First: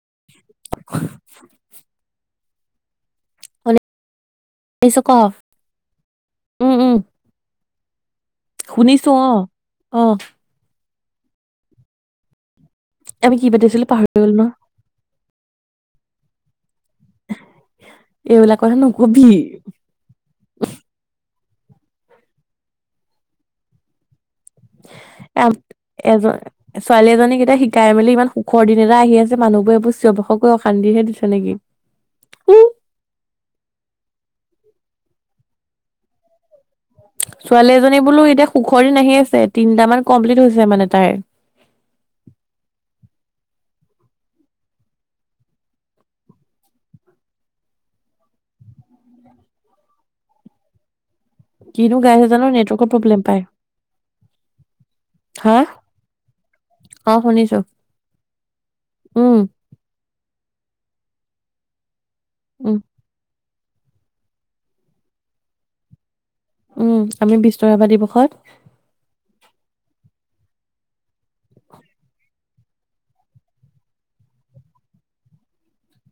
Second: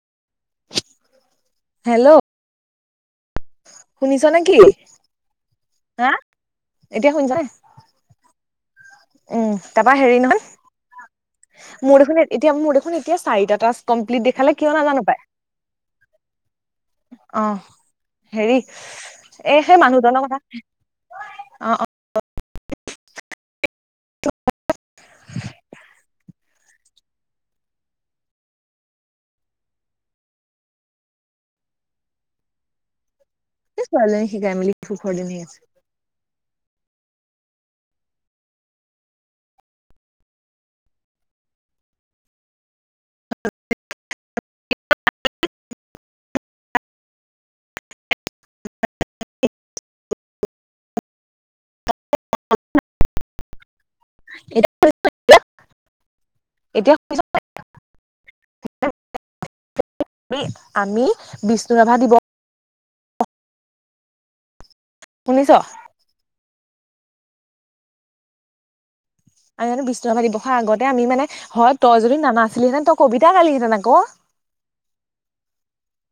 [inaudible] শুনিছা নে কি শুনিছো ক হা উম উম এতিয়া শুনিছা নে। শুনিছো অ উম, তাৰপা অ। হেৰি [inaudible] এতিয়া আমি কি চাৰিটা টাচ পাতিছিলো পাহৰি কমপ্লিট গলো ন দেখালে কিয় নাজানো পায়। অ হেৰি এইবিলাক কথা নকবি এ সেই মানুহজনৰ কথা। অঁ অঁ। [unintelligible] ছোৱালী এজনীকেইটা শিকাই মেলি ইমান সুখৰ দিন এটা আহি আছে মানুহবোৰে এইবোৰ চিঞৰ বাখৰ কৰি অশান্তিহে দিছে নেকি। কি ছোৱালী এজনীক সিকাই মেলিৰ দিন আছে। ছোৱালী এজনী বোলো এতিয়া সুখৰ দিন আহি আছে তিনটামান কমপ্লিট হৈছে মানে তাইৰ। কিনো গাই আছে জানো নেটৱৰ্কৰ প্ৰব্লেম পাই। হা এতিয়া অ শুনিছো উম। আমি আমি বিষ্ণু ৰাভা দিৱস। উম। শুনিছ। উম আমি বিষ্ণু ৰাভা দিৱসত। আমি বিষ্ণু ৰাভা দিৱসৰ আগতে আমি মানে হয় তই যদি নানাছিলিহেঁতেন তই কবিতা নালিহেঁতেন আক।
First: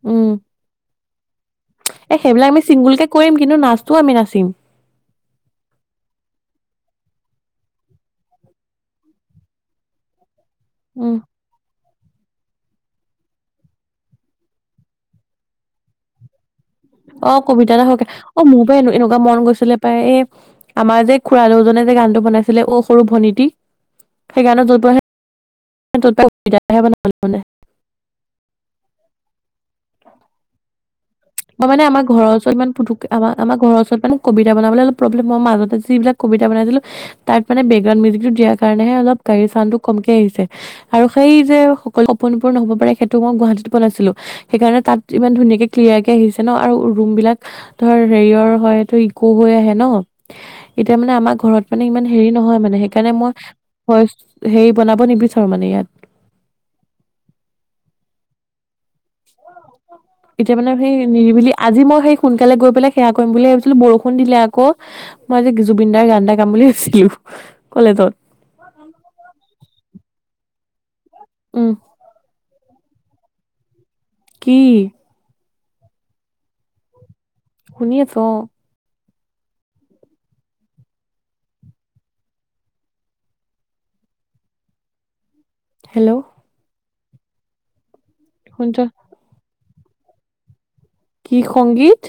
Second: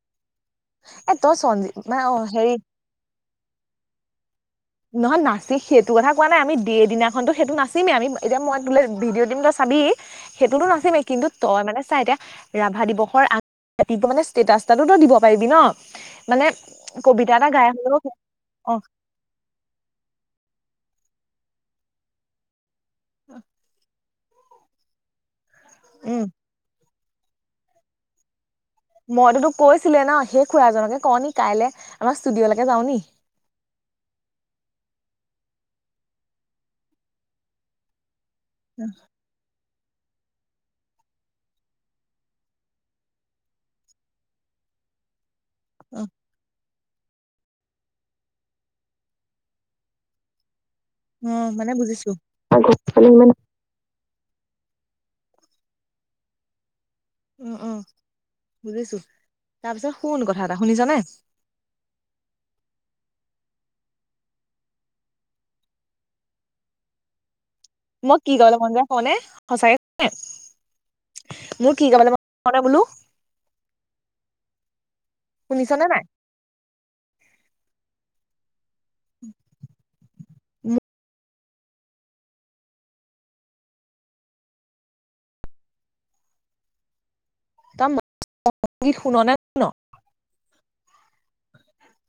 উম। মানে এ অ' হেৰি সেইবিলাক আমি চিংগুলক কে কৰিম কিন্তু নাচটোও আমি নাচো। টিম। নহয় নাচি সেইটো কথা কোৱা নাই আমি দেদিনাখনতো সেইটো নাচিমেই আমি এতিয়া মই তোলে ভিডিঅ' দিম চাবি। সেইটোতো নাছিলিমেই উম কিন্তু তই মানে চাই এতিয়া। ৰাভা দিৱসৰ আগ্ ৰাতি মানে ষ্টেটাছটোতো দিব পাৰিবি ন মানে। অ এটা গাই কবিতা হ'লেও নহক অ মোৰ পাই এনেকুৱা মন গৈছ। বোলে পাই এ আমাৰ যে খুৰা দুজনে যে গানটো বনাইছিলে অ। সৰুভণীতি। সেইকাৰণে যটো আহে। উম [unintelligible] [unintelligible] মইতো তোক কৈছিলে না শেই খুৰা এজনকে। মই মানে আমা ঘৰৰ ওচৰত ইমন পুতুককে আমাৰ আমাৰ ঘৰৰ ওচৰত মানে কিবিতা বনাবলে অলপ প্ৰব্লেম। মই মাজতে যি বিলাক কবিতা বনাইছিলো তাত মানে বেকগ্ৰাউণ্ড মিওজিক। দিয়ে অ কাৰণে হে অলপ গাড়ীৰ চাউণ্ড টো কমকে আহিছে আৰু সেই যে সকলো সকলো আপোন আপোন নহ'ব পাৰে সেইটো মই গুৱাহাটীটো পোৱানাছিলো সেইকাৰণে তাত ইমান ধুনীয়াকে ক্লিয়াৰ অ আহিছে ন আৰু ৰুম বিলাক ধৰ হেৰিয়ৰ হয় তো ইকো হৈ আহে ন এতিয়া মানে অ আমাৰ ঘৰত মানে ইমান বুজিছো হেৰি নহয় মানে সেইকাৰণে মই হয় হেৰি বনাব নিবিচাৰো মানে ইয়াত উম উম বুজিছো তাৰ পিছত শুন কথা এটা এতিয়া মানে সেই শুনিছনে নিৰিবিলি আজি মই সেই সোনকালে গৈ পেলাই সেয়া কৰিম বুলি ভাবিছিলো বৰষুণ দিলে আকৌ মই যে জুবিনদাৰ গান এটা গাম বুলি ভাবিছিলো কলেজত। মই কি কলে মন যায় কওঁনে সঁচাকে কলে উম মোৰ কি কবলে বোলো কি শুনিছা নে নাই শুনি আছোঁ অ উম হেল্ল' তম [unintelligible] অ শুনিছ কি শুন না ন কি সংগীত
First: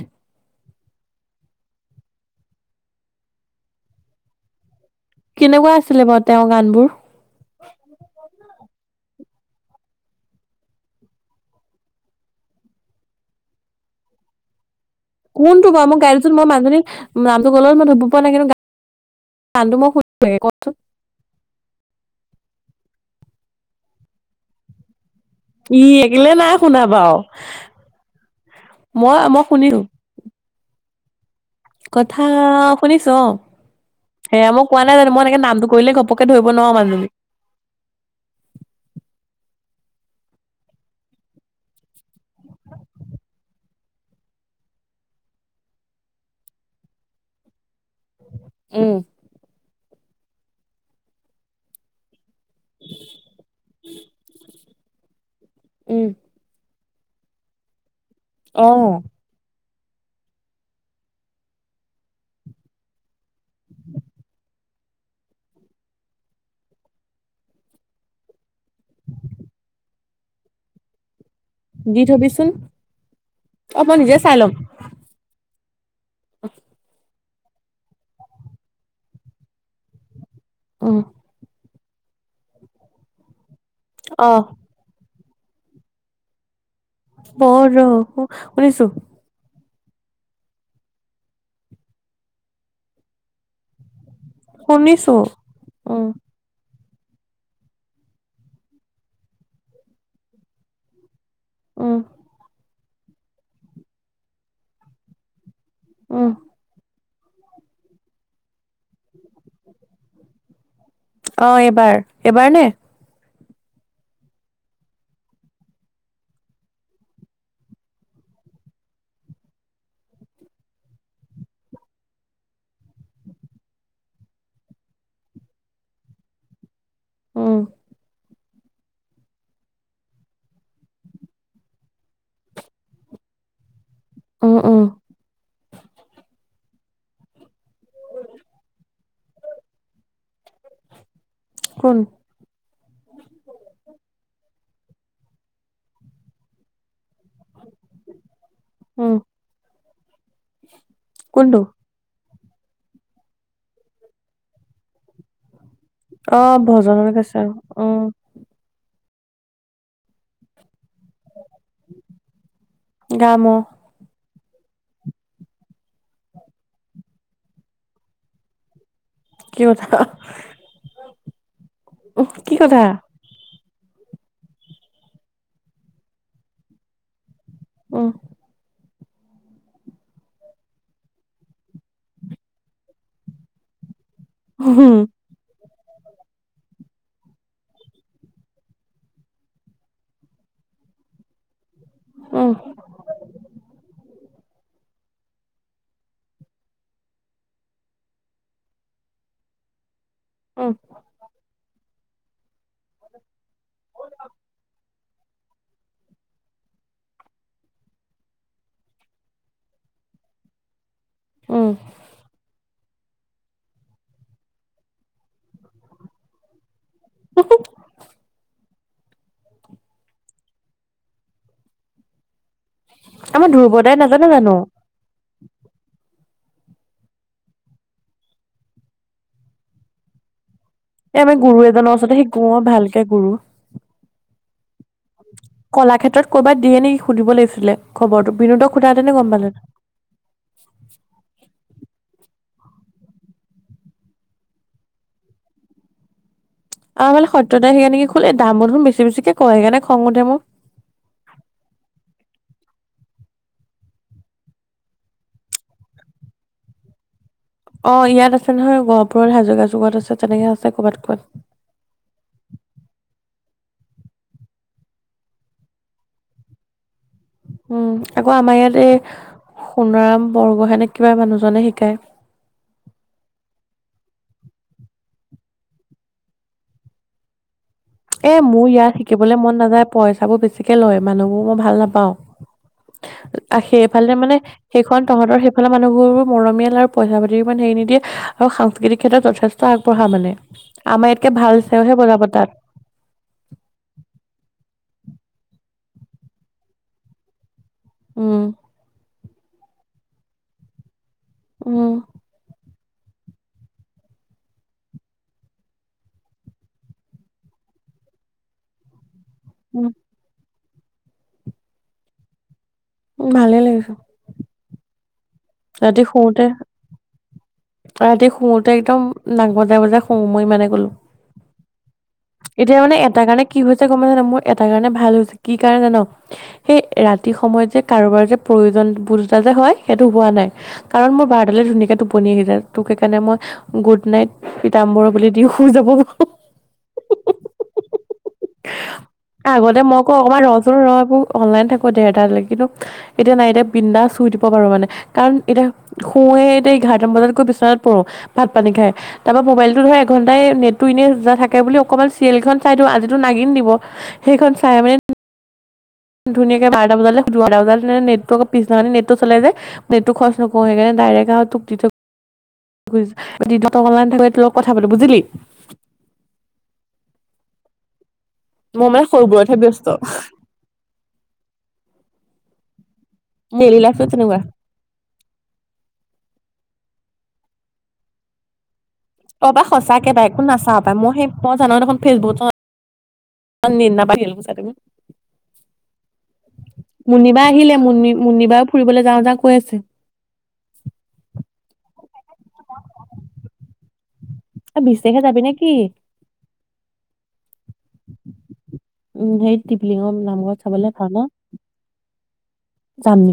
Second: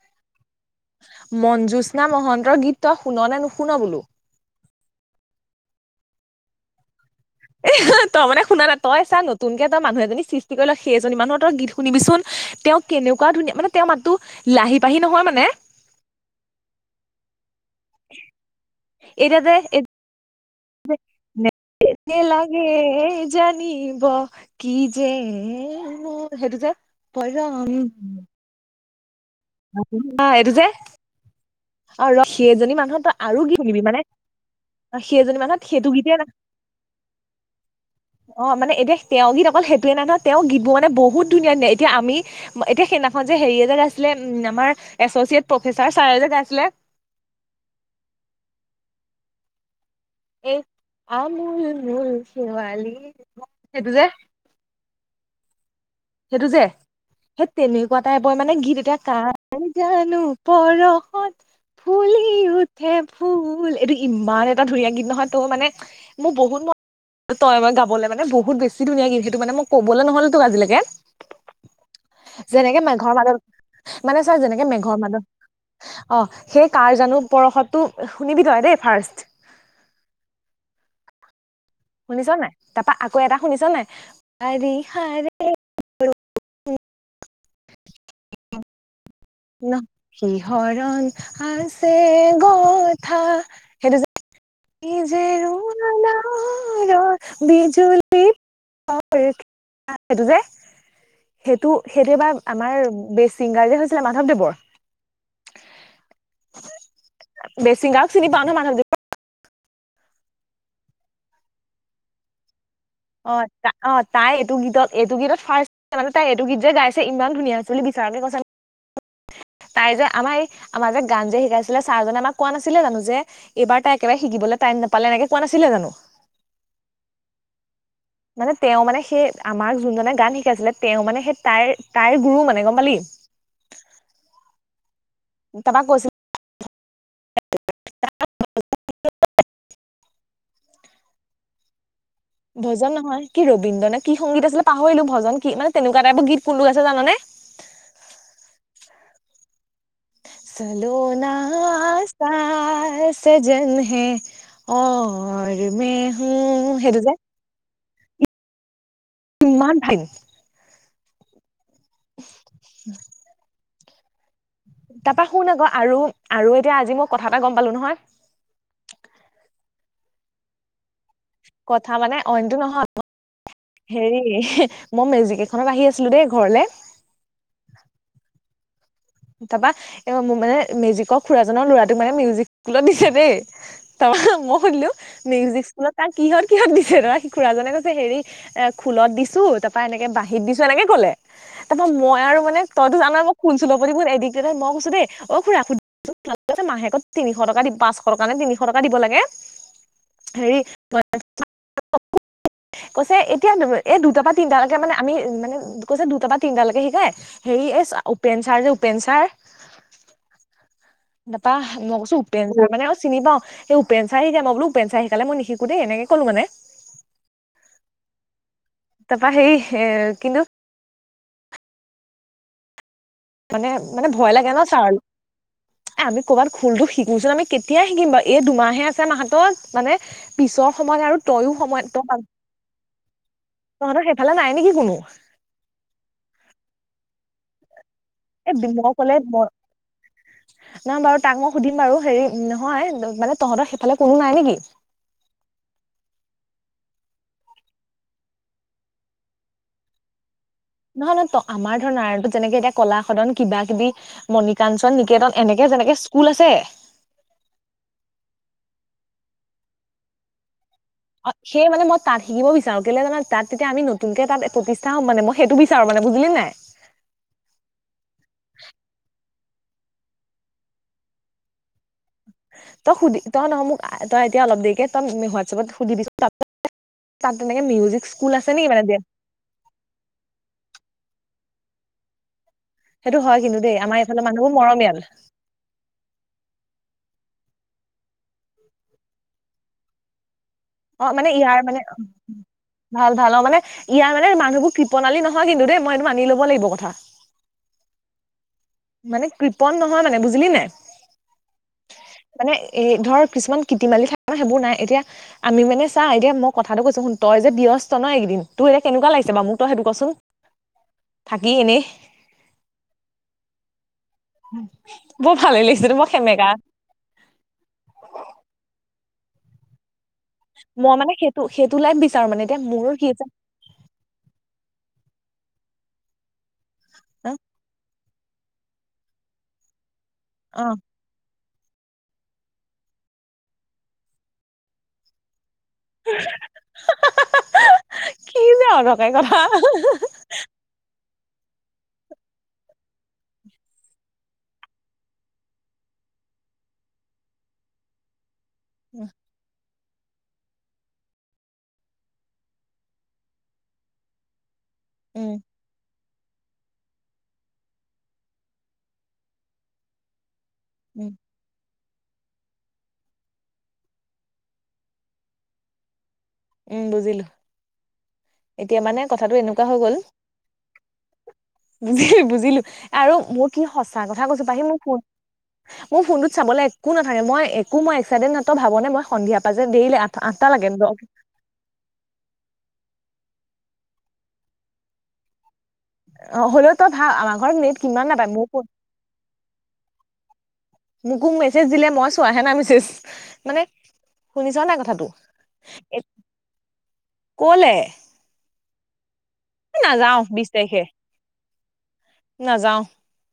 মঞ্জুস্না মহন্তৰ গীত ত শুন নে নুশুনা বোলো কেনেকুৱা আছিলে বাৰু তেওঁৰ গানবোৰ এ তই মানে শুনা নাই তই চা নতুনকে তই মানুহ এজনী সৃষ্টি কৰি ল সেই এজনী মানুহ তৰ গীত শুনিবিচোন তেওঁ কেনেকুৱা ধুনীয়া মানে তেওঁৰ মাতটো লাহি পাহি নহয় মানে কোনটো বাও মই মোৰ গাড়ী যোন মই মানুহ জনিক তগলত মই ধুব পৰা নাই কিন্তু এতিয়া গানটো যে মই সুধো কচোন [unintelligible] নেলাগে জানিব কি যে ই কেলে নাই শুনা বাৰু হৈয়ন সেইটো য়ে মই আমাৰ এটো যে আৰু কথা ৰ সেইজনী মানুহত শুনিছ তই অ আৰু গীত শিকিবি মানে সেয়া মই কোৱা নাই জানো মই এনেকে সেইজনী নামটো মানুহত কৰিলে সেইটো গীতে ঘপকে ন ধৰিব নোৱাৰো মানুহজনী। অ মানে এতিয়া তেওঁ গীত অকল সেইটো তেওঁ মানে তেওঁ গীত মানে বহুত ধুন ধনীয়া এতিয়া আমি এতিয়া সেইদিনাখন যে হেৰি এটা আছিলে উম আমাৰ এছচিয়েট প্ৰফেচাৰ ছাৰে গাইছিলে উম এক আমূল মূল শেৱালি সেইটো যে উম, সেইটো যে স তেনি কুৱ এটাই মানে গীত এতিয়া অ', কা জানো পৰশত ফুলি উঠে ফুল এইটো ইমান এটা ধুনীয়া গীত নহয় তই মানে মোৰ বহুত মন তই মই গাবলৈ মানে বহুত বেছি ধুনীয়া গীত সেইটো মানে মই ক'বলৈ নহ'ল তোক আজিলৈকে। দি থবিচোন যেনেকে মেঘৰৰ অ', মই মাদত নিজে মানে চাই ছাৰ ল'ম। যেনেকে মেঘৰ মাদত অ সেই কাৰ জানোঁ। পৰশতটো শুনিবি তই দেই ফাৰ্ষ্ট। অ শুনিছ নাই তাপা আকৌ এটা শুনিছা নাই শাৰি শাৰি। এই ব ৰ শুনিছোঁ ন সি হৰণ আছে গথা সেইটো? যে শুনিছোঁ উম মূৰৰ বিজুলি এইটো যে সেইটো উম, সেইটো এটা আমাৰ বে ছিংগাৰ যে হৈছিলে মাধৱদেৱৰ। উম বেছিংগা চিনি পাওঁ নে মাধৱদেৱক? অ এইবাৰ এবাৰ নে অ ত অ তাই এইটো গীত এইটো গীত ফাৰ্ষ মে তাই এইটো গীত যে গাইছে ইমান ধুনীয়া হৈছে বুলি বিচাৰকে কৈছে। তাই যে আমাৰ আমাৰ যে গান যে শিকাইছিলে ছাৰজনে আমাক কোৱা নাছিলে জানো যে এইবাৰ তাই একেবাৰে শিকিবলৈ টাইম নাপালে এনেকে কোৱা নাছিলে জানো। অহ মানে তেওঁ মানে সেই আমাক যোনজনে গান শিকাইছিলে তেওঁ মানে সেই তাইৰ তাইৰ গুৰু মানে গম পালি। অ অ তাপা কৈছিলে। কোন ভজন নহয় কি ৰবীন্দ্ৰ নে কি সংগীত আছিলে। পাহৰিলোঁ ভজন কি মানে তেনেকুৱা টাইপৰ গীত কোনটো গাইছে জানানে। উম চালো না কোনটো? কা সজন হে অঔ। অ ভজনলৈ গৈছে আৰু। অ কিমান ভা উম গাম অ তাপা শুন আকৌ আৰু আৰু এতিয়া আজি মই কথা এটা গম পালোঁ নহয়। কি কথা কথা মানে কি অইনটো কথা? নহয় হেৰি মই মেজিক এখনত আহি আছিলোঁ দেই ঘৰলে। উম তাৰপৰা। এইবাৰ মোৰ মানে মেজিকৰ খুৰাজনৰ ল'ৰাটোক মানে মিউজিক স্কুলত দিছে দেই। তাৰ মই উম, সুধিলোঁ, মিউজিক স্কুলত তাক কিহত - কিহত দিছে ধৰা। সি খুৰাজনে কৈছে হেৰি এ খোলত দিছোঁ, তাৰপৰা এনেকে বাঁহীত দিছোঁ, এনেকে ক'লে। তাৰপৰা মই আৰু উম, মানে, তইতো জানই মই কোন স্কুলত [unintelligible] হৈ মই কৈছোঁ দেই, অ' খুৰা [unintelligible] মাহেকত তিনিশ টকা দি- পাঁচশ টকা নে তিনিশ টকা দিব লাগে? হেৰি উম, [unintelligible] [unintelligible] কৈছে এতিয়া দু- দুটামান পৰা তিনটালৈকে মানে আমি মানে কৈছে দুটা বা তিনটালৈকে শিকায়। হেৰি এই চ- উপেন চাৰ যে পেন চাৰ নাপা। উম, মই কৈছোঁ উপেন চাৰ মানে চিনি পাওঁ। সেই উপেন চাৰে শিকায়। মই বোলো উপেন চাৰে শিকালে, মই নিশিকো দেই, এনেকে ক'লো মানে। [unintelligible] তাৰপৰা সেই এ- কিন্তু আমাৰ মানে - ধ্ৰুৱদাই মানে নাজানে ভয় লাগে জানো? ন' ছাৰ। আমি কৰ'বাত খোলটো শি [unintelligible] আমি কেতিয়াই শিকিম বাৰু? এই দুমাহে আছে মাহাতত? মানে পিছত এ আমি গুৰু এজনৰ ওচৰত শিকোঁ, ভালকে গুৰু। তহঁতৰ সেইফালে নাই নেকি কোনো? কলাক্ষেত্ৰত ক'ৰবাত দিয়ে নেকি সুধিব লাগিছিলে। খবৰটো এ বিনোদক দিব সোধাহেতেনে কলে গম পালে বৰ- নাই বাৰু তাক মই সুধিম বাৰু। হেৰি নহয়, মানে তহঁতৰ সিফালে কোনো নাই নেকি? অ' মানে সত্যদাই সেইয়া নেকি খোলে। এই দামবো দেখোন বেছি - বেছিকে কয়। সেইকাৰণে খং উঠে মোৰ। নহয় - নহয়। ত- আমাৰ ধৰ নাৰায়ণপূৰত যেনেকে এতিয়া কলাসদন, কিবা-কিবি, মণিকাঞ্চন নিকেতন এনেকে যেনেকে স্কুল আছে অ' ইয়াত আছে নহয়, গহপুৰত। হাজৰিকা চুকত আছে। তেনেকে আছে। ক'ৰবাত ক'ৰবাত অ' সেই মানে মই তাত শিকিব বিচাৰোঁ। কেলে জানা, তাত তেতিয়া আমি নতুনকে তাত প্ৰতিষ্ঠা হ'ম মানে। মই সেইটো বিচাৰোঁ মানে। বুজিলিন নাই? উম, আকৌ আমাৰ ইয়াত এই সোণাৰাম বৰগোহাঁই নে কিবা মানুহজনে শিকায়। তই সুধি- তই নহয় মোক- তই এতিয়া অলপ দেৰিকে- তই হোৱাটছএপত সুধিবিচোন [unintelligible] তাত তেনেকে মিউজিক স্কুল এ আছে মোৰ নেকি মানে ইয়াত শিকিবলৈ মন নাযায়। পইছাবোৰ বেছিকে লয়। মানুহবোৰ মই ভাল নাপাওঁ। সেইটো হয় কিন্তু অ' দেই আমাৰ এইফালে এইফালৰ মানে মানুহবোৰ মৰমীয়াল সেইখন তহঁতৰ সেইফালে মানুহবোৰ বৰ মৰমিয়াল আৰু পইচা-পাতিৰ ইমান হেৰি নিদিয়ে আৰু সাংস্কৃতিক ক্ষেত্ৰত যথেষ্ট আগবঢ়া মানে। অ আমাৰ মানে ইয়াতকে ইয়াৰ ভাল মানে চেওহে বজাব তাত। ভাল - ভাল। অ' মানে ইয়াৰ মানে মানুহবোৰ কৃপনালী নহয় কিন্তু দেই। মই এইটো মানি ল'ব লাগিব কথা। উম। মানে কৃপন নহয় মানে বুজিলি নাই। উম। মানে এই ধৰ কিছুমান কীতিমালি থাকে ন সেইবোৰ নাই এতিয়া আমি মানে চা এতিয়া মই কথাটো কৈছো শুন তই যে ব্যস্ত ন এইকেইদিন টোৰ এতিয়া কেনেকোৱা লাগিছে। মোক তই সেইটো উম, কচোন। থাকি এনেই। উ ভালে লাগিছে। বৰ ভালে লাগিছে ৰাতি বৰ সেমেকা শুওঁতে ৰাতি শুওঁতে একদম। নাক বজাই বজাই - শুও মই ইমানে কলো। মানে সেইটো সেইটো লাইফ বিচাৰো মানে এতিয়া মোৰ মানে কি এটা যে কাৰণে কি হৈছে গম পাইছা নাই মোৰ এটা কাৰণে ভাল হৈছে। কি কাৰণে জান। সেই ৰাতি হা? সময়ত যে। কাৰোবাৰ যে প্ৰয়োজন বোধ এটা যে হয়। সেইটো হোৱা নাই অ কাৰণ মোৰ বাৰ। সেই ফালে ধুনীয়া কে টোপনি আহি যায় তোক সেইকাৰণে মই গুড নাইট পিতাম্বৰ বুলি দিওঁ। হোৰ যাব। কি যে অদৰকাৰী কথা আগতে মই ক অকমান ৰচোন ৰ। অনলাইন থাকো ডেৰটাৰ লৈকে কিন্তু এতিয়া নাই এতিয়া বিন্দাছ শুই দিব পাৰো মানে কাৰণ এতিয়া শুৱে এতিয়া এঘাৰটামান বজাত গৈ বিচনাত পৰো। ভাত পানী খাই উম তাৰ পৰা মোবাইল। ধৰা এঘণ্টাই নেটটো এনে যা থাকে। তাকে বুলি অকমান চিৰিয়েল খন চাই দিওঁ আজিতো নাগিন দিব সেইখন। টাইমে। উম ধুনীয়াকে বাৰটা বজালে শুলো আৰু বাৰটা বজাত নেট আকৌ পিছদিনা খনি নেটটো চলে যে নেটটো আকৌ খৰচ ন। মই সেইকাৰণে উম ডাইৰেক্ট আৰু তোক দি থৈ। ত অনলাইন থাকোতে তোৰ লগত কথা পাতো বুজিলি। উম বুজিলো। এতিয়া মোৰ মানে কথাটো সৰুবোৰতহে ব্যস্ত। বুজিলো বুজিলো আৰু মোৰ কি ডেইলী সঁচা লাইফটো কথা তেনেকুৱা কৈছো পাহি মোৰ ফোন মোৰ ফোনটোত চাবলে একো নাথাকে মই। একো মই একসাইডেট নাই তই ভাবনে মই। সন্ধিয়া পা যে অবা দেৰি সঁচাকে আঠ পাই একো আঠটা লাগে নাচাও পায় মই সেই মই জানএ দেখোন ফেচবুকত। ন নি ন পাই খেল পছ ত মি অ হ'লেও তই [inaudible] ভাব আমাৰ মুনিবাই ঘৰত আহিলে নেট মু কিমান নাপায় মোৰ ফোন মুনিবাইও ফুৰিবলৈ যাওঁ যাওঁ কৈ আছে। যে জিলে মা। আহে নাই আমি সেছ, মানে শুনিছা নাই অ কথাটো? বিশটাৰিখে যাবি নে কি? কৌলে? উম সেই টিপলিঙৰ নামঘৰত চাবলে ভাল হে নাযাও,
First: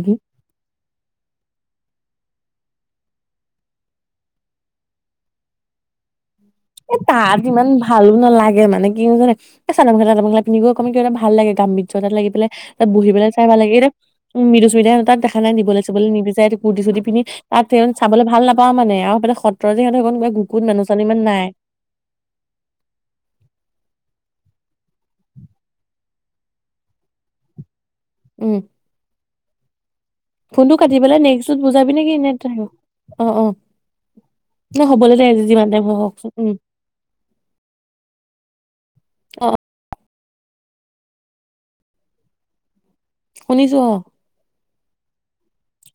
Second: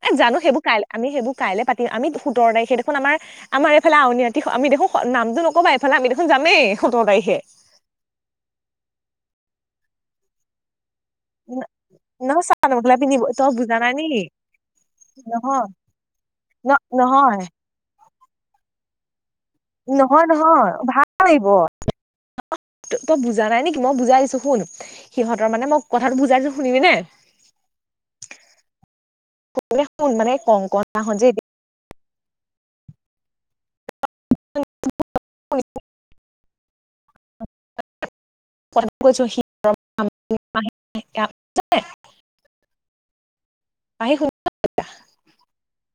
এ জানো সেইবোৰ কাইলে আমি সেইবোৰ কাইলে পাতিম। আমি সোতৰ তাৰিখে দেখোন আমাৰ, আমাৰ এইফালে আউনি আটি, আমি দেখোন নামটো নকবা এইফালে আমি দেখোন যামেই এ সোতৰ তাৰিখে। তাত ইমান ভালো নালাগে, মানে কিয় জানা? এ চাদৰ মেখেলা যেনেকা পিন্ধি গৈ এনে কিবা এটা ভাল লাগে ন- গাত বিচত এটাত লাগি নহয় পেলাই চাদৰ তাত মেখেলা বহি পিন্ধিব পেলাই চাই তই ভাল লাগে, বুজা এইটো নাই নেকি? উম মৃদুস্মিতা তাত দেখা নাই নহয় নিবলৈ চুবলৈ নিবিচাৰে ন কুৰ্তি -চোৰ্তি পিন্ধি নহয় তাতে চাবলৈ ভাল নাপাওঁ মানে তেওঁ [unintelligible] [inaudible] তইযে সিহঁতৰ ঘৰত নহয় গৈ কুকুৰ নহয় নেন ভাল চলিব নে লাগিব। নাই? তই বুজা নাই নেকি মই বুজাই দিছো শুন, সিহঁতৰ মানে মই কথাটো বুজাইছো শুনিবি নে? উম হয় [inaudible] ফোনটো কাটি পেলাই নেক্সটত বুজাবি নেকি এনে অ, অ ন হবলৈ দে আজি যিমান শুনিছ, টাইম নহকচোন উম কথাটো কৈছো সি অ [unintelligible] শুনিছো অ তাপা [unintelligible]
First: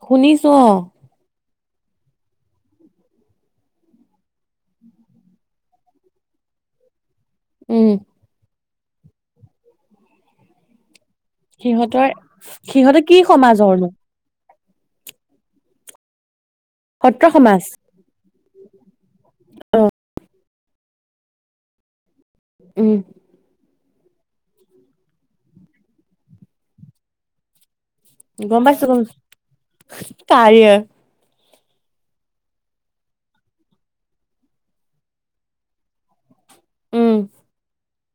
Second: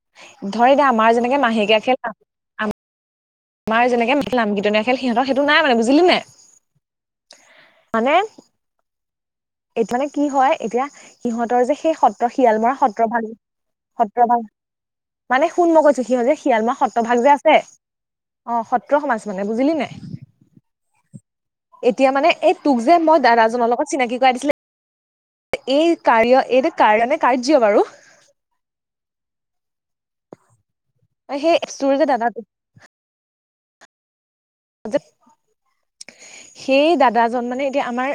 শুনিছো ধৰে অ', দে আমাৰ যেনেকে মাহেকীয়া খেলা আই [unintelligible] মায়ে যেনেকে মান লাম খেলাম সিহঁতৰ সেইটো নাই মানে বুজিলি নে? উম, মানে এইটো মানে কি হয় এতিয়া সিহঁতৰ যে সেই সত্ৰ শিয়াল মৰা, সত্ৰ সিহঁতে কি ভাল, সমাজৰনো সত্ৰ ভাল মানে শুন মই কৈছো, সিহঁতে যে শিয়াল মাহ সত্ৰভাগ সত্ৰ যে আছে সমাজ অ সত্ৰ সমাজ, মানে বুজিলি নে এতিয়া মানে এই তোক যে উম, মই দাদাজনৰ লগত চিনাকি [unintelligible] কৰাই দিছিলে এই কাঢ়ি অ এইটো কাঢ়ি অ নে কাৰ্য বাৰু? গম পাইছো গম কাৰি অ সেই চোৰ যে দাদা টো [unintelligible] সেই উম, দাদাজন মানে এতিয়া আমাৰ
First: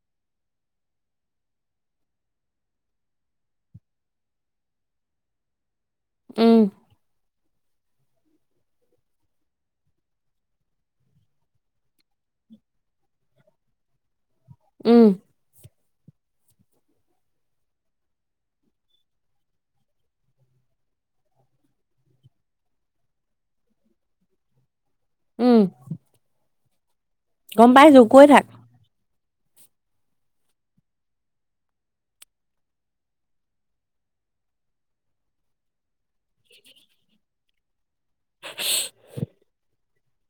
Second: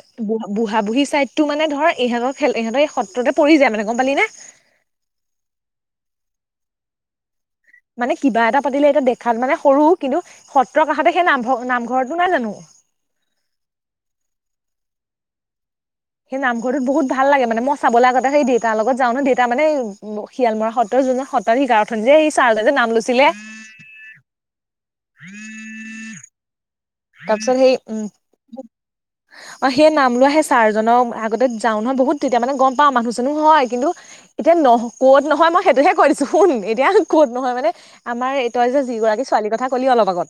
বুঢ়া বুঢ়ী চাইডতটো মানে ধৰ ইহঁতৰ খেল ইহঁতৰ এই সত্ৰতে পৰি যায় মানে গম পালি নে উম মানে কিবা এটা পাতিলে এতিয়া দেখাত মানে সৰু কিন্তু সত্ৰৰ কাষতে সেই নামঘৰ কোন হয় জানো উম সেই নামঘৰটোত বহুত ভাল লাগে মানে মই চাবলে আগতে দেউতাৰ লগত যাওঁ ন দেউতা মানে শিয়াল মৰা সত্ৰৰ জোন জনে সত্ৰৰ সত্ৰাধিকাৰ যে সেই ছাৰ জনে যে নাম লৈছিলে উম তা পাছত গম সেই পাইছো উম কৈ থাক অ সেই নাম লোৱা সেই ছাৰজনৰ আগতে যাও নহয় বহুত তেতিয়া মানে গম পাওঁ মানুহ জনুহ হয় কিন্তু এতিয়া ন কত নহয় মই সেইটোহে কৈ দিছো [unintelligible] নহয় মানে আমাৰ এই তই যে যি গৰাকী ছোৱালীৰ কথা কলি অলপ আগত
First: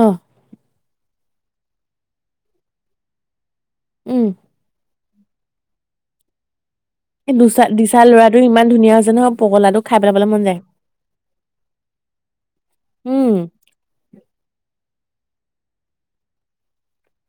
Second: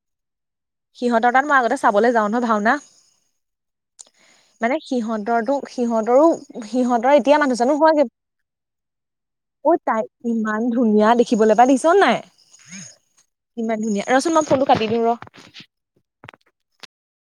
অহ সিহঁতৰ তাত মই আগতে চাবলৈ যাওঁ নহয় ভাওনা উম সিহঁতৰটো সিহঁতৰো সিহঁতৰ এই এতিয়া মানুহ দুচা চানোহ দিচা হোৱাকে ল'ৰাটো ইমান ধুনীয়া হৈছে নহয় পগলাটো খাই তাই পেলাবলৈ মন যায় ইমান ধুনীয়া দেখিবলৈ পাই দেখিছ নাই উম। ইমান ধুনীয়া। ৰহচোন ৰহ মই ফুনটো কাটি দিও ৰহ।